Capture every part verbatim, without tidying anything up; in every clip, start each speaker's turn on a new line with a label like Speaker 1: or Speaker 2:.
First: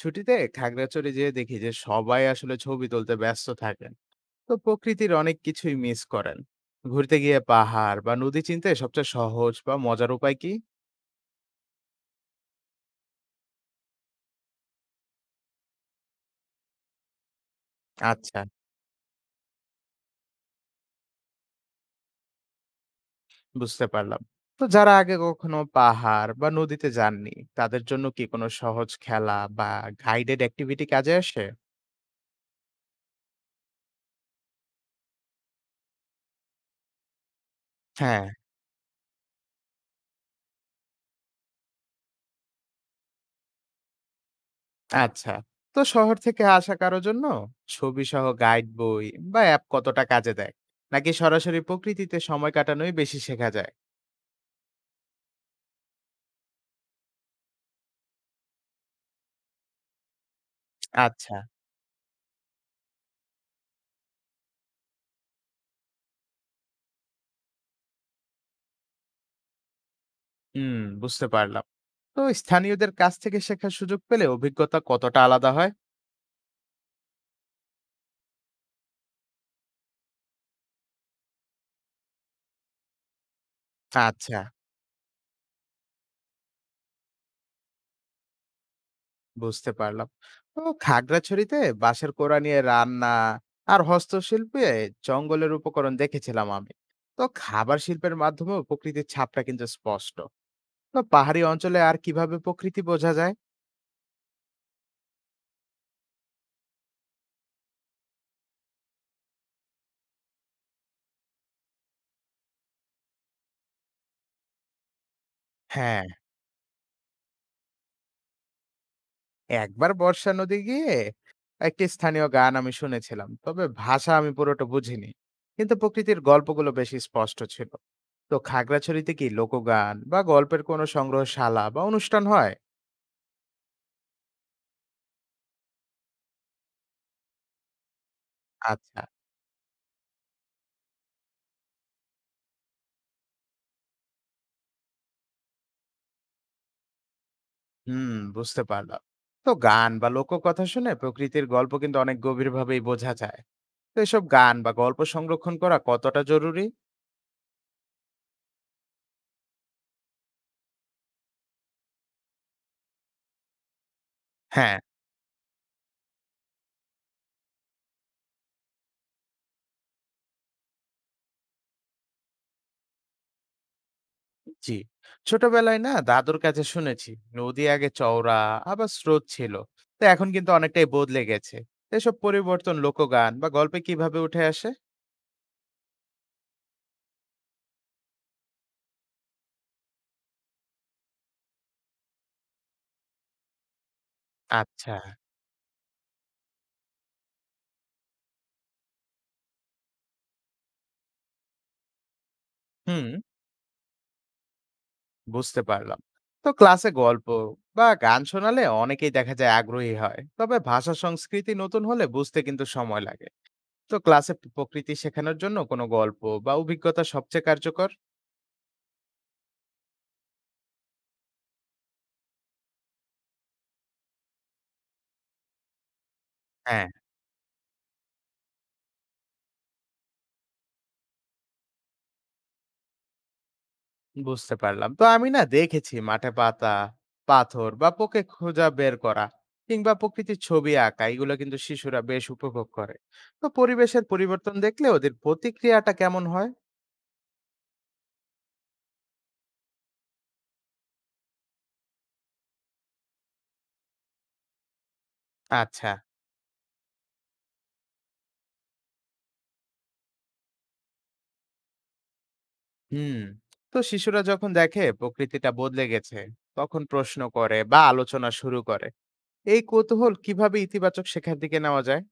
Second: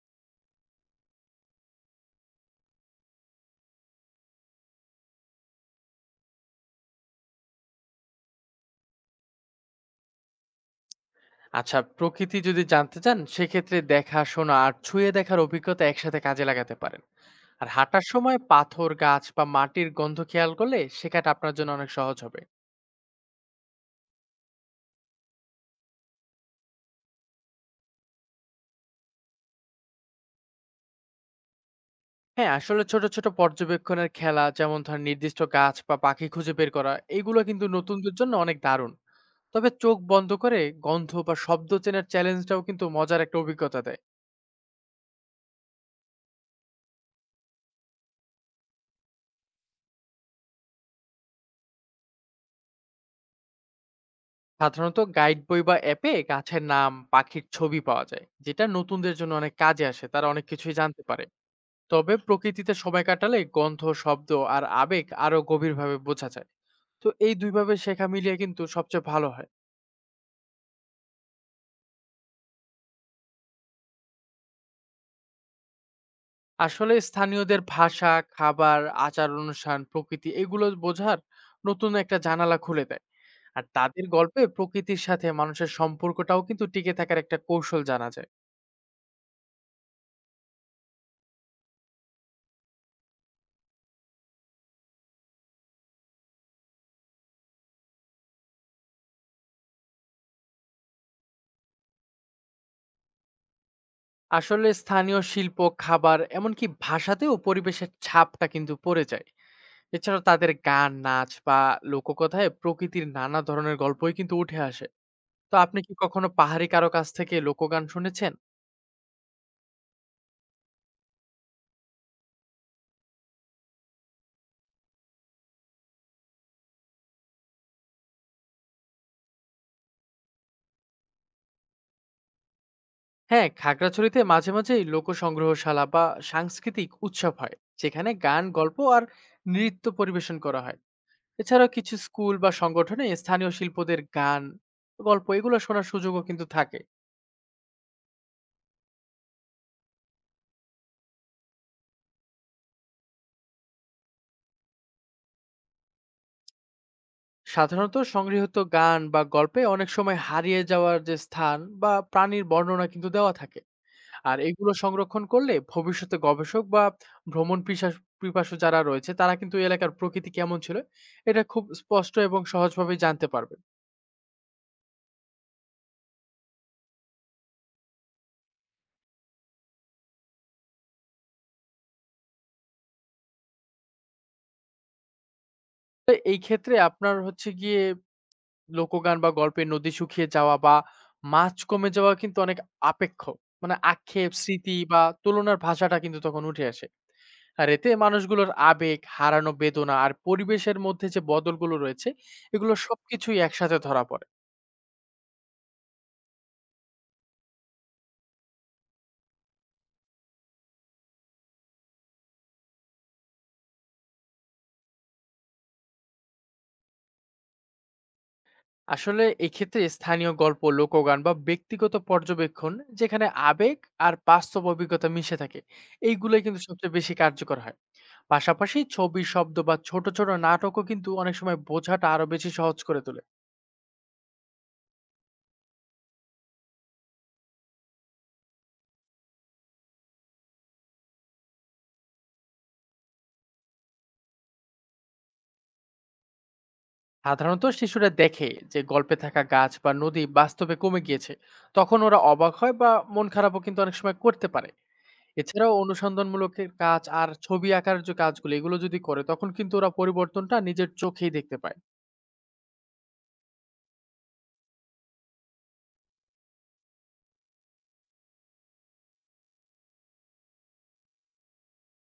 Speaker 1: ছুটিতে খাগড়াছড়ি যেয়ে দেখি যে সবাই আসলে ছবি তুলতে ব্যস্ত থাকেন। তো প্রকৃতির অনেক কিছুই মিস করেন। ঘুরতে গিয়ে পাহাড় বা নদী চিনতে সবচেয়ে সহজ বা মজার উপায় কি?
Speaker 2: আচ্ছা, প্রকৃতি যদি জানতে চান সেক্ষেত্রে দেখা শোনা আর ছুঁয়ে দেখার অভিজ্ঞতা একসাথে কাজে লাগাতে পারেন। আর হাঁটার সময়
Speaker 1: আচ্ছা,
Speaker 2: পাথর গাছ বা মাটির গন্ধ খেয়াল করলে শেখাটা আপনার জন্য অনেক সহজ হবে।
Speaker 1: বুঝতে পারলাম। তো যারা আগে কখনো পাহাড় বা নদীতে যাননি তাদের জন্য কি কোনো সহজ খেলা বা গাইডেড অ্যাক্টিভিটি কাজে আসে?
Speaker 2: হ্যাঁ, আসলে ছোট ছোট পর্যবেক্ষণের খেলা যেমন ধর নির্দিষ্ট গাছ বা পাখি খুঁজে বের করা, এগুলো কিন্তু নতুনদের
Speaker 1: হ্যাঁ।
Speaker 2: জন্য অনেক দারুণ। তবে চোখ বন্ধ করে গন্ধ বা শব্দ চেনার চ্যালেঞ্জটাও কিন্তু মজার একটা অভিজ্ঞতা দেয়।
Speaker 1: আচ্ছা। তো শহর থেকে আসা কারো জন্য ছবি সহ গাইড বই বা অ্যাপ কতটা কাজে দেয়, নাকি সরাসরি প্রকৃতিতে সময় কাটানোই বেশি শেখা যায়?
Speaker 2: সাধারণত গাইড বই বা অ্যাপে গাছের নাম পাখির ছবি পাওয়া যায়, যেটা নতুনদের জন্য অনেক কাজে আসে, তারা অনেক কিছুই জানতে পারে।
Speaker 1: আচ্ছা।
Speaker 2: তবে প্রকৃতিতে সময় কাটালে গন্ধ শব্দ আর আবেগ আরো গভীরভাবে বোঝা যায়। তো এই দুইভাবে শেখা মিলিয়ে কিন্তু সবচেয়ে ভালো হয়।
Speaker 1: হুম, বুঝতে পারলাম। তো স্থানীয়দের কাছ থেকে শেখার সুযোগ পেলে অভিজ্ঞতা কতটা আলাদা হয়?
Speaker 2: আসলে স্থানীয়দের ভাষা খাবার আচার অনুষ্ঠান প্রকৃতি এগুলো বোঝার নতুন একটা জানালা খুলে দেয়। আর তাদের
Speaker 1: আচ্ছা,
Speaker 2: গল্পে প্রকৃতির সাথে মানুষের সম্পর্কটাও কিন্তু টিকে থাকার একটা কৌশল জানা যায়।
Speaker 1: বুঝতে পারলাম। তো খাগড়াছড়িতে বাঁশের কোড়া নিয়ে রান্না আর হস্তশিল্পে জঙ্গলের উপকরণ দেখেছিলাম আমি। তো খাবার শিল্পের মাধ্যমেও প্রকৃতির ছাপটা কিন্তু স্পষ্ট। তো পাহাড়ি অঞ্চলে আর কিভাবে প্রকৃতি বোঝা যায়?
Speaker 2: আসলে স্থানীয় শিল্প খাবার এমনকি ভাষাতেও পরিবেশের ছাপটা কিন্তু পড়ে যায়। এছাড়া তাদের গান নাচ বা লোককথায় প্রকৃতির নানা ধরনের গল্পই কিন্তু উঠে আসে। তো আপনি কি
Speaker 1: হ্যাঁ,
Speaker 2: কখনো পাহাড়ি কারো কাছ থেকে লোকগান শুনেছেন?
Speaker 1: একবার বর্ষা নদী গিয়ে একটি স্থানীয় গান আমি শুনেছিলাম, তবে ভাষা আমি পুরোটা বুঝিনি। কিন্তু প্রকৃতির গল্পগুলো বেশি স্পষ্ট ছিল। তো খাগড়াছড়িতে কি লোকগান বা গল্পের কোনো সংগ্রহশালা বা অনুষ্ঠান হয়?
Speaker 2: হ্যাঁ, খাগড়াছড়িতে মাঝে মাঝেই লোক সংগ্রহশালা বা সাংস্কৃতিক উৎসব হয়, যেখানে গান, গল্প
Speaker 1: আচ্ছা।
Speaker 2: আর নৃত্য পরিবেশন করা হয়। এছাড়াও কিছু স্কুল বা সংগঠনে স্থানীয় শিল্পদের গান, গল্প এগুলো শোনার সুযোগও কিন্তু থাকে।
Speaker 1: হুম, বুঝতে পারলাম। তো গান বা লোককথা শুনে প্রকৃতির গল্প কিন্তু অনেক গভীরভাবেই বোঝা যায়। তো এসব গান বা গল্প সংরক্ষণ করা কতটা জরুরি?
Speaker 2: সাধারণত সংগৃহীত গান বা গল্পে অনেক সময় হারিয়ে যাওয়ার যে স্থান বা প্রাণীর বর্ণনা কিন্তু দেওয়া থাকে। আর এগুলো
Speaker 1: হ্যাঁ।
Speaker 2: সংরক্ষণ করলে ভবিষ্যতে গবেষক বা ভ্রমণ পিশাস পিপাসু যারা রয়েছে তারা কিন্তু এই এলাকার প্রকৃতি কেমন ছিল এটা খুব স্পষ্ট এবং সহজভাবে জানতে পারবে।
Speaker 1: জি, ছোটবেলায় না দাদুর কাছে শুনেছি নদী আগে চওড়া, আবার স্রোত ছিল। তো এখন কিন্তু অনেকটাই বদলে গেছে। তো এসব পরিবর্তন লোকগান বা গল্পে কিভাবে উঠে আসে?
Speaker 2: তো এই ক্ষেত্রে আপনার হচ্ছে গিয়ে লোকগান বা গল্পে নদী শুকিয়ে যাওয়া বা মাছ কমে যাওয়া কিন্তু অনেক আপেক্ষ মানে আক্ষেপ স্মৃতি
Speaker 1: আচ্ছা।
Speaker 2: বা তুলনার ভাষাটা কিন্তু তখন উঠে আসে। আর এতে মানুষগুলোর আবেগ হারানো বেদনা আর পরিবেশের মধ্যে যে বদলগুলো রয়েছে এগুলো
Speaker 1: হুম,
Speaker 2: সবকিছুই একসাথে ধরা পড়ে।
Speaker 1: বুঝতে পারলাম। তো ক্লাসে গল্প বা গান শোনালে অনেকেই দেখা যায় আগ্রহী হয়, তবে ভাষা সংস্কৃতি নতুন হলে বুঝতে কিন্তু সময় লাগে। তো ক্লাসে প- প্রকৃতি শেখানোর জন্য কোনো গল্প বা অভিজ্ঞতা সবচেয়ে কার্যকর?
Speaker 2: আসলে এক্ষেত্রে স্থানীয় গল্প লোকগান বা ব্যক্তিগত পর্যবেক্ষণ যেখানে আবেগ আর বাস্তব অভিজ্ঞতা মিশে থাকে এইগুলোই কিন্তু
Speaker 1: হ্যাঁ,
Speaker 2: সবচেয়ে বেশি কার্যকর হয়। পাশাপাশি ছবি শব্দ বা ছোট ছোট নাটকও কিন্তু অনেক সময় বোঝাটা আরো বেশি সহজ করে তোলে।
Speaker 1: বুঝতে পারলাম। তো আমি না দেখেছি মাঠে পাতা, পাথর বা পোকে খোঁজা বের করা, কিংবা প্রকৃতির ছবি আঁকা, এগুলো কিন্তু শিশুরা বেশ উপভোগ করে। তো পরিবেশের পরিবর্তন দেখলে ওদের প্রতিক্রিয়াটা কেমন হয়?
Speaker 2: সাধারণত শিশুরা দেখে যে গল্পে থাকা গাছ বা নদী বাস্তবে কমে গিয়েছে, তখন ওরা অবাক হয় বা মন খারাপও কিন্তু অনেক সময় করতে পারে। এছাড়াও
Speaker 1: আচ্ছা।
Speaker 2: অনুসন্ধানমূলক এর কাজ আর ছবি আঁকার যে কাজগুলো এগুলো যদি করে তখন কিন্তু ওরা পরিবর্তনটা নিজের চোখেই দেখতে পায়।
Speaker 1: হুম। তো শিশুরা যখন দেখে প্রকৃতিটা বদলে গেছে, তখন প্রশ্ন করে বা আলোচনা শুরু করে। এই কৌতূহল কিভাবে ইতিবাচক শেখার দিকে নেওয়া যায়?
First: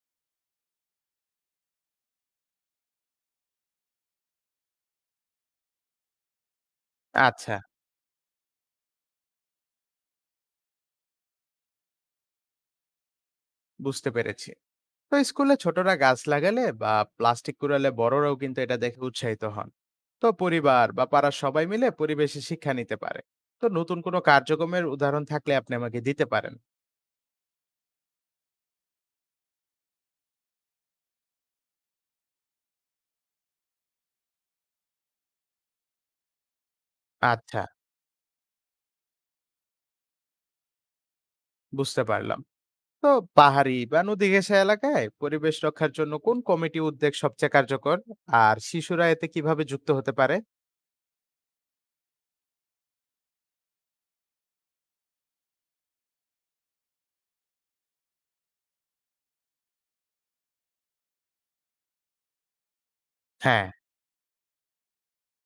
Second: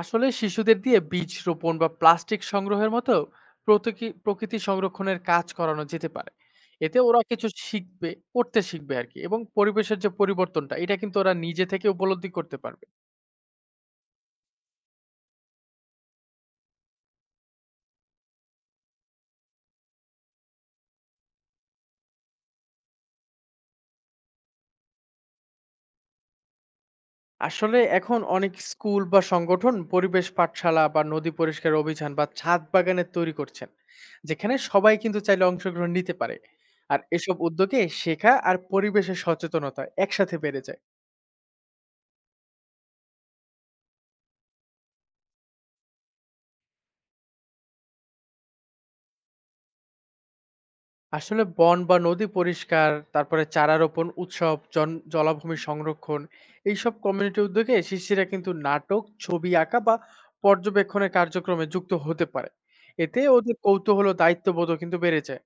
Speaker 2: আসলে শিশুদের দিয়ে বীজ রোপণ বা প্লাস্টিক সংগ্রহের মতো প্রতীকী- প্রকৃতি সংরক্ষণের কাজ করানো যেতে পারে। এতে ওরা কিছু
Speaker 1: আচ্ছা,
Speaker 2: শিখবে, করতে শিখবে আর কি, এবং পরিবেশের যে পরিবর্তনটা এটা কিন্তু ওরা নিজে থেকে উপলব্ধি করতে পারবে।
Speaker 1: বুঝতে পেরেছি। তো স্কুলে ছোটরা গাছ লাগালে বা প্লাস্টিক কুড়ালে বড়রাও কিন্তু এটা দেখে উৎসাহিত হন। তো পরিবার বা পাড়ার সবাই মিলে পরিবেশে শিক্ষা নিতে পারে। তো নতুন কোনো কার্যক্রমের উদাহরণ থাকলে আপনি আমাকে দিতে পারেন।
Speaker 2: আসলে এখন অনেক স্কুল বা সংগঠন পরিবেশ পাঠশালা বা নদী পরিষ্কার অভিযান বা ছাদ বাগানে তৈরি করছেন, যেখানে সবাই কিন্তু চাইলে অংশগ্রহণ নিতে পারে। আর এসব
Speaker 1: আচ্ছা,
Speaker 2: উদ্যোগে শেখা আর পরিবেশের সচেতনতা একসাথে বেড়ে যায়।
Speaker 1: বুঝতে পারলাম। তো পাহাড়ি বা নদী ঘেঁষা এলাকায় পরিবেশ রক্ষার জন্য কোন কমিটি উদ্যোগ সবচেয়ে কার্যকর, আর শিশুরা এতে কিভাবে যুক্ত হতে পারে?
Speaker 2: আসলে বন বা নদী পরিষ্কার, তারপরে চারা রোপণ উৎসব, জন জলাভূমি সংরক্ষণ, এইসব কমিউনিটি উদ্যোগে শিশুরা কিন্তু নাটক, ছবি আঁকা বা পর্যবেক্ষণের কার্যক্রমে যুক্ত হতে পারে। এতে ওদের
Speaker 1: হ্যাঁ,
Speaker 2: কৌতূহল ও দায়িত্ববোধও কিন্তু বেড়ে যায়।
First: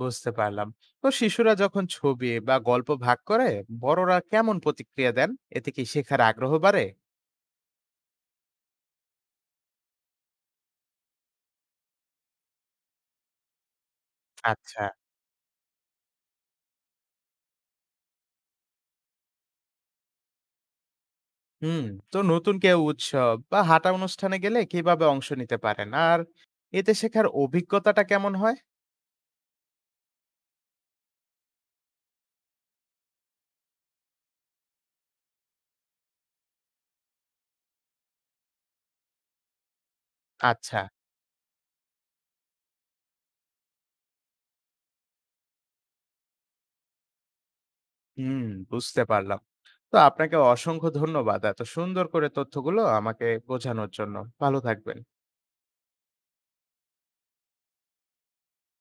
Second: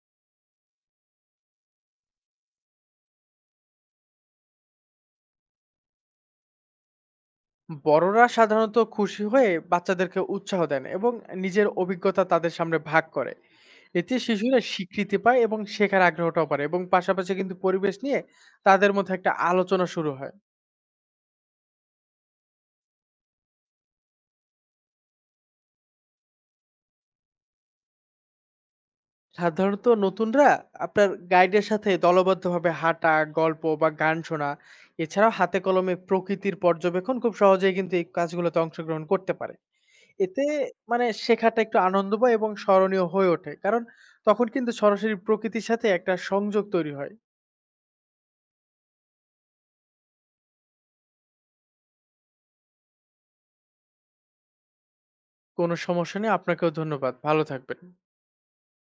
Speaker 1: বুঝতে পারলাম। তো শিশুরা যখন ছবি বা গল্প ভাগ করে বড়রা কেমন প্রতিক্রিয়া দেন? এতে কি শেখার আগ্রহ বাড়ে?
Speaker 2: বড়রা সাধারণত খুশি হয়ে বাচ্চাদেরকে উৎসাহ দেন এবং নিজের অভিজ্ঞতা তাদের সামনে ভাগ করে। এতে শিশুরা
Speaker 1: আচ্ছা।
Speaker 2: স্বীকৃতি পায় এবং শেখার আগ্রহটাও বাড়ে এবং পাশাপাশি কিন্তু পরিবেশ নিয়ে তাদের মধ্যে একটা আলোচনা শুরু হয়।
Speaker 1: হুম। তো নতুন কেউ উৎসব বা হাঁটা অনুষ্ঠানে গেলে কিভাবে অংশ নিতে পারেন, আর এতে শেখার অভিজ্ঞতাটা কেমন হয়?
Speaker 2: সাধারণত নতুনরা আপনার গাইডের সাথে দলবদ্ধভাবে হাঁটা, গল্প বা গান শোনা, এছাড়াও হাতে কলমে প্রকৃতির পর্যবেক্ষণ খুব সহজেই কিন্তু এই কাজগুলোতে অংশগ্রহণ করতে পারে। এতে
Speaker 1: আচ্ছা।
Speaker 2: মানে শেখাটা একটু আনন্দময় এবং স্মরণীয় হয়ে ওঠে। কারণ তখন কিন্তু সরাসরি প্রকৃতির সাথে একটা সংযোগ তৈরি হয়।
Speaker 1: হুম, বুঝতে পারলাম। তো আপনাকে অসংখ্য ধন্যবাদ এত সুন্দর করে তথ্যগুলো আমাকে বোঝানোর জন্য। ভালো থাকবেন।
Speaker 2: কোনো সমস্যা নেই, আপনাকেও ধন্যবাদ। ভালো থাকবেন।